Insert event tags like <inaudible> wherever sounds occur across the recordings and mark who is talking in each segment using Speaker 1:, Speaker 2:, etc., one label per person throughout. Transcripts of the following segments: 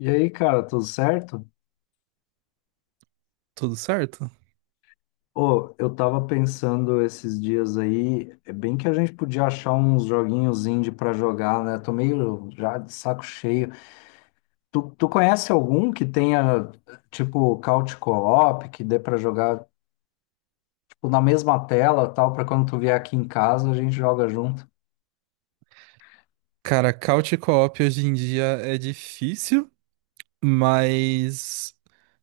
Speaker 1: E aí, cara, tudo certo?
Speaker 2: Tudo certo?
Speaker 1: Ô, eu tava pensando esses dias aí, é bem que a gente podia achar uns joguinhos indie pra jogar, né? Tô meio já de saco cheio. Tu conhece algum que tenha, tipo, couch co-op, que dê pra jogar, tipo, na mesma tela, tal, pra quando tu vier aqui em casa, a gente joga junto?
Speaker 2: Cara, couch co-op hoje em dia é difícil, mas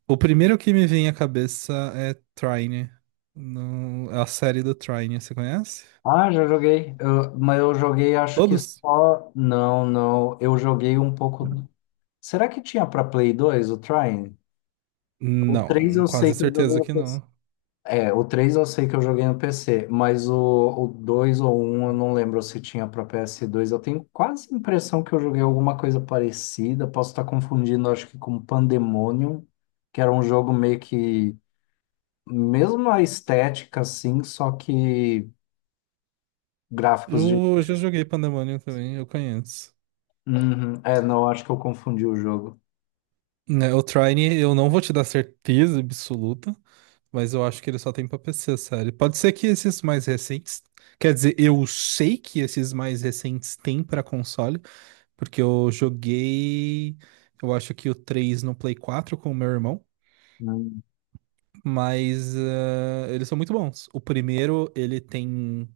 Speaker 2: o primeiro que me vem à cabeça é Trine. A série do Trine, você conhece?
Speaker 1: Ah, já joguei. Mas eu joguei, acho que
Speaker 2: Todos?
Speaker 1: só... Não, não, eu joguei um pouco... Será que tinha pra Play dois, o Trine? O 3
Speaker 2: Não,
Speaker 1: eu sei
Speaker 2: quase
Speaker 1: que eu joguei
Speaker 2: certeza
Speaker 1: no
Speaker 2: que não.
Speaker 1: é, o 3 eu sei que eu joguei no PC, mas o 2 ou um eu não lembro se tinha para PS2. Eu tenho quase a impressão que eu joguei alguma coisa parecida. Posso estar confundindo, acho que com Pandemonium, que era um jogo meio que. Mesmo a estética, assim, só que gráficos de.
Speaker 2: Eu já joguei Pandemonium também, eu conheço.
Speaker 1: Uhum. É, não, acho que eu confundi o jogo.
Speaker 2: Né, o Trine, eu não vou te dar certeza absoluta, mas eu acho que ele só tem pra PC, sério. Pode ser que esses mais recentes. Quer dizer, eu sei que esses mais recentes têm pra console. Porque eu joguei, eu acho que o 3 no Play 4 com o meu irmão,
Speaker 1: Hum.
Speaker 2: mas eles são muito bons. O primeiro, ele tem,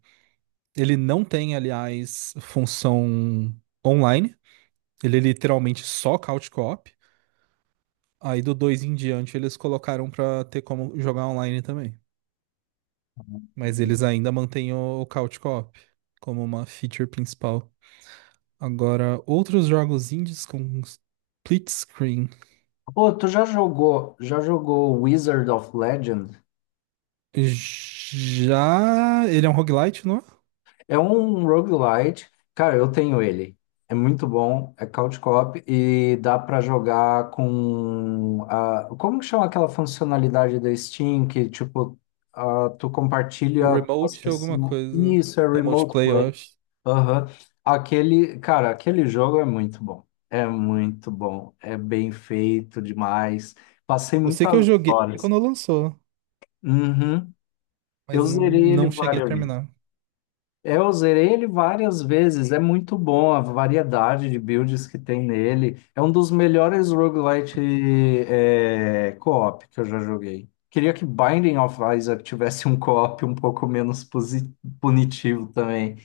Speaker 2: ele não tem, aliás, função online, ele é literalmente só couch co-op. Aí do 2 em diante eles colocaram pra ter como jogar online também, mas eles ainda mantêm o couch co-op como uma feature principal. Agora, outros jogos indies com split screen.
Speaker 1: Ô, tu já jogou Wizard of Legend?
Speaker 2: Já. Ele é um roguelite, não? É?
Speaker 1: É um roguelite. Cara, eu tenho ele. É muito bom, é couch co-op e dá pra jogar com a... Como que chama aquela funcionalidade da Steam que, tipo, ah, tu compartilha a tua
Speaker 2: Remote alguma
Speaker 1: sessão.
Speaker 2: coisa.
Speaker 1: Isso, é
Speaker 2: Remote
Speaker 1: remote play.
Speaker 2: Playoffs.
Speaker 1: Aham. Aquele, cara, aquele jogo é muito bom. É muito bom. É bem feito demais. Passei
Speaker 2: Eu sei que eu
Speaker 1: muitas
Speaker 2: joguei
Speaker 1: horas.
Speaker 2: quando lançou,
Speaker 1: Uhum. Eu
Speaker 2: mas não,
Speaker 1: zerei ele
Speaker 2: não cheguei a
Speaker 1: várias
Speaker 2: terminar.
Speaker 1: é, eu zerei ele várias vezes, é muito bom a variedade de builds que tem nele. É um dos melhores roguelite é, co-op que eu já joguei. Queria que Binding of Isaac tivesse um co-op um pouco menos punitivo também.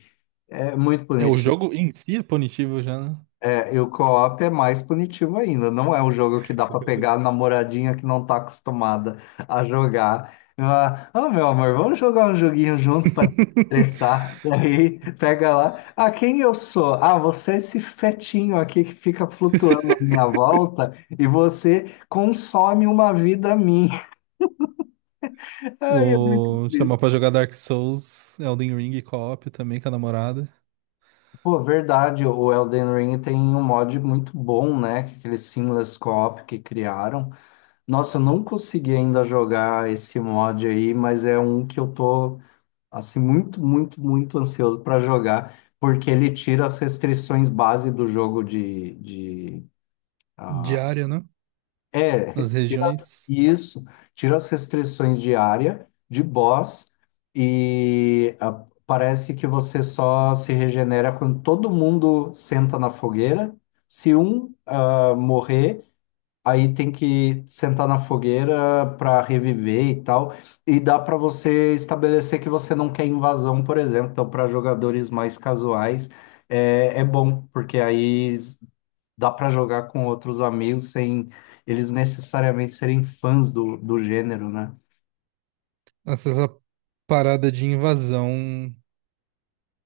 Speaker 1: É muito
Speaker 2: É, o
Speaker 1: bonito.
Speaker 2: jogo em si é punitivo já, né?
Speaker 1: É, e o co-op é mais punitivo ainda. Não é um jogo que dá pra pegar a namoradinha que não tá acostumada a jogar. Ah, "Ah, meu amor, vamos jogar um joguinho junto pra
Speaker 2: <laughs>
Speaker 1: desestressar. E aí pega lá. Ah, quem eu sou? Ah, você é esse fetinho aqui que fica flutuando à minha volta e você consome uma vida minha." <laughs> Ai, é muito
Speaker 2: Chamar
Speaker 1: triste.
Speaker 2: pra jogar Dark Souls, Elden Ring e co-op também com a namorada.
Speaker 1: Pô, verdade, o Elden Ring tem um mod muito bom, né? que Aquele seamless co-op que criaram. Nossa, eu não consegui ainda jogar esse mod aí, mas é um que eu tô assim muito, muito, muito ansioso para jogar, porque ele tira as restrições base do jogo de ah,
Speaker 2: Diária, né?
Speaker 1: é,
Speaker 2: Nas
Speaker 1: tira
Speaker 2: regiões.
Speaker 1: isso, tira as restrições de área, de boss e parece que você só se regenera quando todo mundo senta na fogueira. Se um morrer, aí tem que sentar na fogueira para reviver e tal. E dá para você estabelecer que você não quer invasão, por exemplo. Então, para jogadores mais casuais, é, é bom, porque aí dá para jogar com outros amigos sem eles necessariamente serem fãs do gênero, né?
Speaker 2: Essa parada de invasão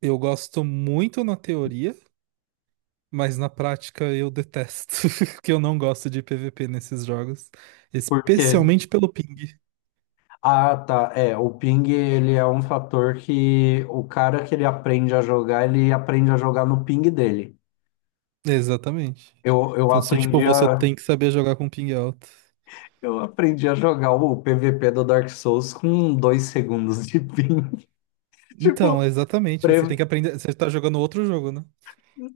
Speaker 2: eu gosto muito na teoria, mas na prática eu detesto, <laughs> porque eu não gosto de PVP nesses jogos,
Speaker 1: Por quê?
Speaker 2: especialmente pelo ping.
Speaker 1: Ah, tá. É, o ping, ele é um fator que o cara que ele aprende a jogar, ele aprende a jogar no ping dele.
Speaker 2: Exatamente.
Speaker 1: Eu
Speaker 2: Então, se tipo,
Speaker 1: aprendi
Speaker 2: você
Speaker 1: a.
Speaker 2: tem que saber jogar com ping alto.
Speaker 1: Eu aprendi a jogar o PVP do Dark Souls com dois segundos de ping. <laughs> Tipo,
Speaker 2: Então, exatamente, você tem
Speaker 1: pre-
Speaker 2: que aprender, você tá jogando outro jogo, né?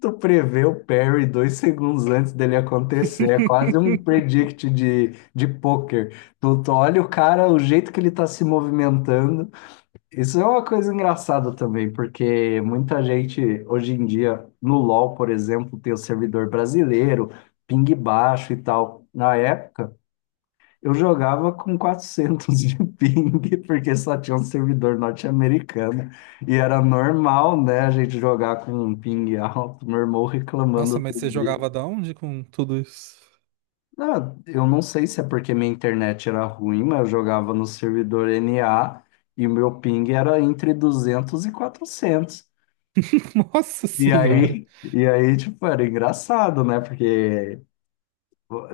Speaker 1: tu prevê o parry dois segundos antes dele acontecer. É quase um
Speaker 2: <laughs>
Speaker 1: predict de poker. Tu olha o cara, o jeito que ele tá se movimentando. Isso é uma coisa engraçada também, porque muita gente hoje em dia, no LoL, por exemplo, tem o servidor brasileiro, ping baixo e tal. Na época, eu jogava com 400 de ping, <laughs> porque só tinha um servidor norte-americano. E era normal, né, a gente jogar com um ping alto. Meu irmão reclamando
Speaker 2: Nossa, mas
Speaker 1: outro
Speaker 2: você
Speaker 1: dia.
Speaker 2: jogava da onde com tudo isso?
Speaker 1: Ah, eu não sei se é porque minha internet era ruim, mas eu jogava no servidor NA e o meu ping era entre 200 e 400.
Speaker 2: <laughs> Nossa
Speaker 1: E
Speaker 2: senhora.
Speaker 1: aí, e aí, tipo, era engraçado, né? Porque,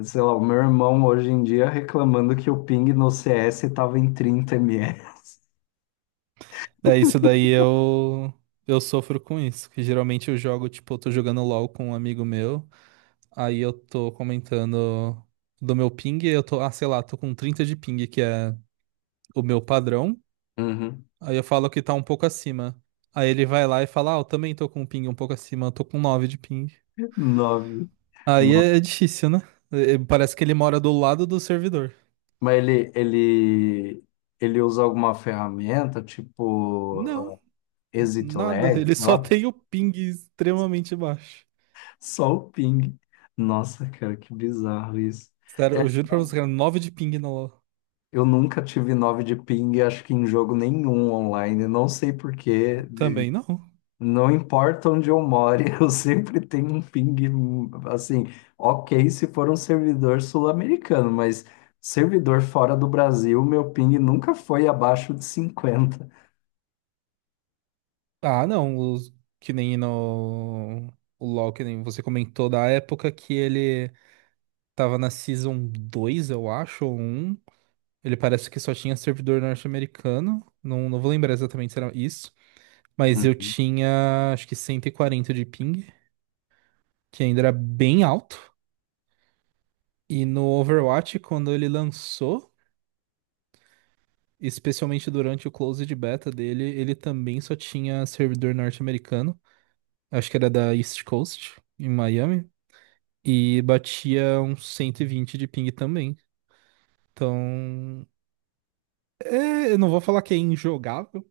Speaker 1: sei lá, o meu irmão hoje em dia reclamando que o ping no CS estava em 30 ms.
Speaker 2: É isso daí eu sofro com isso, que geralmente eu jogo, tipo, eu tô jogando LoL com um amigo meu. Aí eu tô comentando do meu ping, e eu tô, ah, sei lá, tô com 30 de ping, que é o meu padrão. Aí eu falo que tá um pouco acima. Aí ele vai lá e fala, ah, eu também tô com um ping um pouco acima, eu tô com 9 de ping.
Speaker 1: Nove.
Speaker 2: Aí
Speaker 1: Nove.
Speaker 2: é difícil, né? Parece que ele mora do lado do servidor.
Speaker 1: Mas ele usa alguma ferramenta, tipo
Speaker 2: Não,
Speaker 1: exit
Speaker 2: nada,
Speaker 1: lag, sei
Speaker 2: ele só
Speaker 1: lá.
Speaker 2: tem o ping extremamente baixo.
Speaker 1: Só o ping. Nossa, cara, que bizarro isso.
Speaker 2: Sério,
Speaker 1: É,
Speaker 2: eu juro pra você, cara, nove de ping no LoL.
Speaker 1: eu nunca tive nove de ping, acho que em jogo nenhum online. Não sei por quê.
Speaker 2: Também não.
Speaker 1: Não importa onde eu more, <laughs> eu sempre tenho um ping, assim, ok se for um servidor sul-americano, mas servidor fora do Brasil, meu ping nunca foi abaixo de cinquenta.
Speaker 2: Ah, não, que nem no... O LoL, que nem você comentou da época que ele tava na Season 2, eu acho, ou um. Ele parece que só tinha servidor norte-americano. Não, não vou lembrar exatamente se era isso. Mas eu
Speaker 1: Uhum.
Speaker 2: tinha, acho que 140 de ping, que ainda era bem alto. E no Overwatch, quando ele lançou, especialmente durante o closed beta dele, ele também só tinha servidor norte-americano. Acho que era da East Coast, em Miami. E batia uns 120 de ping também. Então, é, eu não vou falar que é injogável,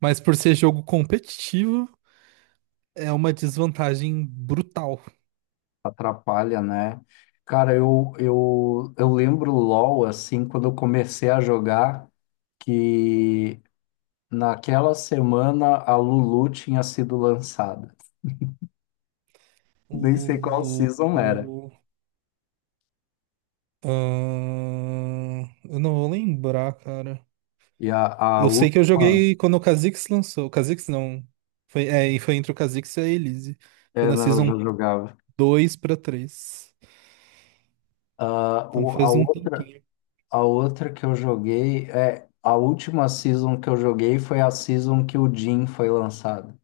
Speaker 2: mas por ser jogo competitivo, é uma desvantagem brutal.
Speaker 1: Atrapalha, né? Cara, eu lembro LOL, assim, quando eu comecei a jogar, que naquela semana a Lulu tinha sido lançada. <laughs> Nem sei qual
Speaker 2: Lulu.
Speaker 1: season era.
Speaker 2: ahn, eu não vou lembrar, cara.
Speaker 1: E a
Speaker 2: Eu sei que eu
Speaker 1: última,
Speaker 2: joguei quando o Kha'Zix lançou. O Kha'Zix não. Foi, é, e foi entre o Kha'Zix e a Elise. Foi
Speaker 1: é,
Speaker 2: na
Speaker 1: não, eu
Speaker 2: Season
Speaker 1: já jogava.
Speaker 2: 2 pra 3.
Speaker 1: Ah,
Speaker 2: Então
Speaker 1: o,
Speaker 2: faz um tempinho.
Speaker 1: a outra que eu joguei, é, a última season que eu joguei foi a season que o Jhin foi lançado.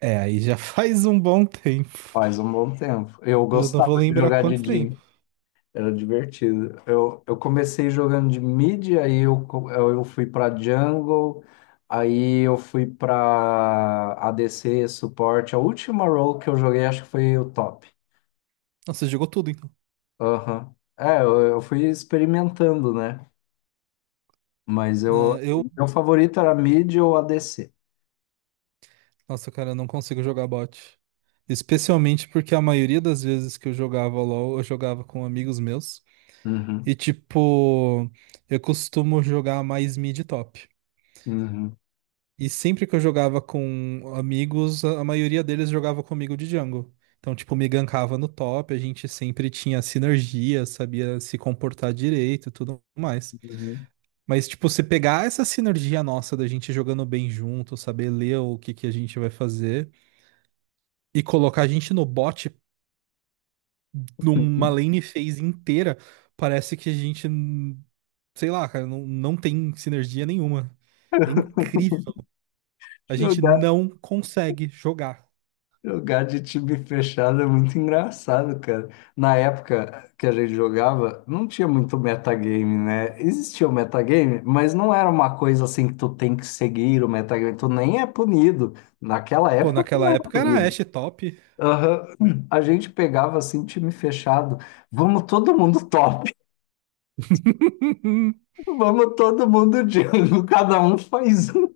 Speaker 2: É, aí já <laughs> faz um bom tempo.
Speaker 1: Faz um bom tempo. Eu
Speaker 2: Eu não vou
Speaker 1: gostava de
Speaker 2: lembrar
Speaker 1: jogar de
Speaker 2: quanto tempo.
Speaker 1: Jhin. Era divertido. Eu comecei jogando de mid, aí eu, eu fui pra jungle, aí eu fui pra ADC, suporte. A última role que eu joguei acho que foi o top.
Speaker 2: Nossa, você jogou tudo, então.
Speaker 1: Aham. É, eu fui experimentando, né? Mas
Speaker 2: Ah,
Speaker 1: eu,
Speaker 2: eu
Speaker 1: o meu favorito era mid ou ADC.
Speaker 2: Nossa, cara, eu não consigo jogar bot. Especialmente porque a maioria das vezes que eu jogava LoL, eu jogava com amigos meus.
Speaker 1: Uhum.
Speaker 2: E, tipo, eu costumo jogar mais mid top.
Speaker 1: Uhum.
Speaker 2: E sempre que eu jogava com amigos, a maioria deles jogava comigo de jungle. Então, tipo, me gankava no top, a gente sempre tinha sinergia, sabia se comportar direito e tudo mais.
Speaker 1: Uhum.
Speaker 2: Mas, tipo, se pegar essa sinergia nossa da gente jogando bem junto, saber ler o que que a gente vai fazer e colocar a gente no bot numa lane phase inteira, parece que a gente, sei lá, cara, não, não tem sinergia nenhuma. É incrível. A gente não consegue jogar.
Speaker 1: Jogar de time fechado é muito engraçado, cara. Na época que a gente jogava, não tinha muito metagame, né? Existia o metagame, mas não era uma coisa assim que tu tem que seguir o metagame, tu nem é punido. Naquela
Speaker 2: Pô,
Speaker 1: época, tu
Speaker 2: naquela
Speaker 1: não era
Speaker 2: época era
Speaker 1: punido.
Speaker 2: Ashe top.
Speaker 1: Aham. A gente pegava assim, time fechado. Vamos todo mundo top,
Speaker 2: <laughs>
Speaker 1: <laughs> vamos todo mundo jungle, <laughs> cada um faz um.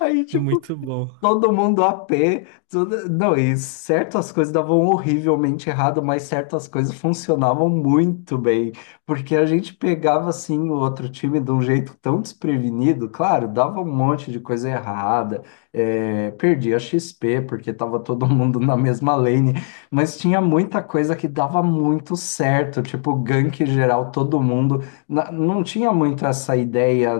Speaker 1: Aí, tipo,
Speaker 2: Muito bom.
Speaker 1: todo mundo a pé, tudo... Não, e certas coisas davam horrivelmente errado, mas certas coisas funcionavam muito bem, porque a gente pegava assim o outro time de um jeito tão desprevenido, claro, dava um monte de coisa errada, é, perdia XP porque tava todo <laughs> mundo na mesma lane, mas tinha muita coisa que dava muito certo, tipo gank geral, todo mundo. Não tinha muito essa ideia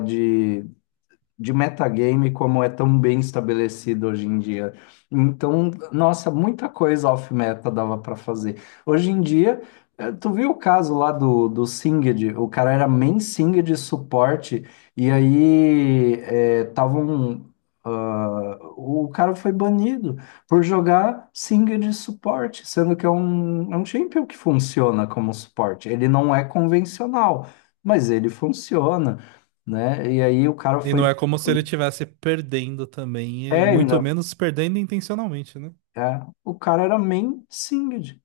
Speaker 1: de metagame como é tão bem estabelecido hoje em dia. Então, nossa, muita coisa off-meta dava para fazer. Hoje em dia, eh, tu viu o caso lá do Singed, o cara era main Singed suporte, e aí é, tava um, ah, o cara foi banido por jogar Singed suporte, sendo que é um champion que funciona como suporte. Ele não é convencional, mas ele funciona, né? E aí o cara
Speaker 2: E não
Speaker 1: foi
Speaker 2: é como se ele estivesse perdendo também,
Speaker 1: é,
Speaker 2: e muito
Speaker 1: ainda.
Speaker 2: menos perdendo intencionalmente, né?
Speaker 1: É. O cara era main singed.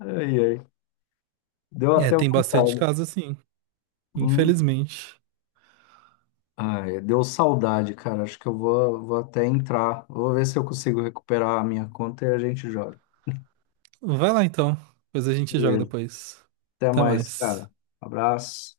Speaker 1: Ai, ai. Deu
Speaker 2: É,
Speaker 1: até
Speaker 2: tem bastante
Speaker 1: vontade.
Speaker 2: caso assim,
Speaker 1: Hum.
Speaker 2: infelizmente.
Speaker 1: Ai, deu saudade, cara. Acho que eu vou, vou até entrar. Vou ver se eu consigo recuperar a minha conta e a gente joga.
Speaker 2: Vai lá então, depois a gente joga
Speaker 1: Beleza.
Speaker 2: depois.
Speaker 1: Até
Speaker 2: Até
Speaker 1: mais,
Speaker 2: mais.
Speaker 1: cara. Abraço.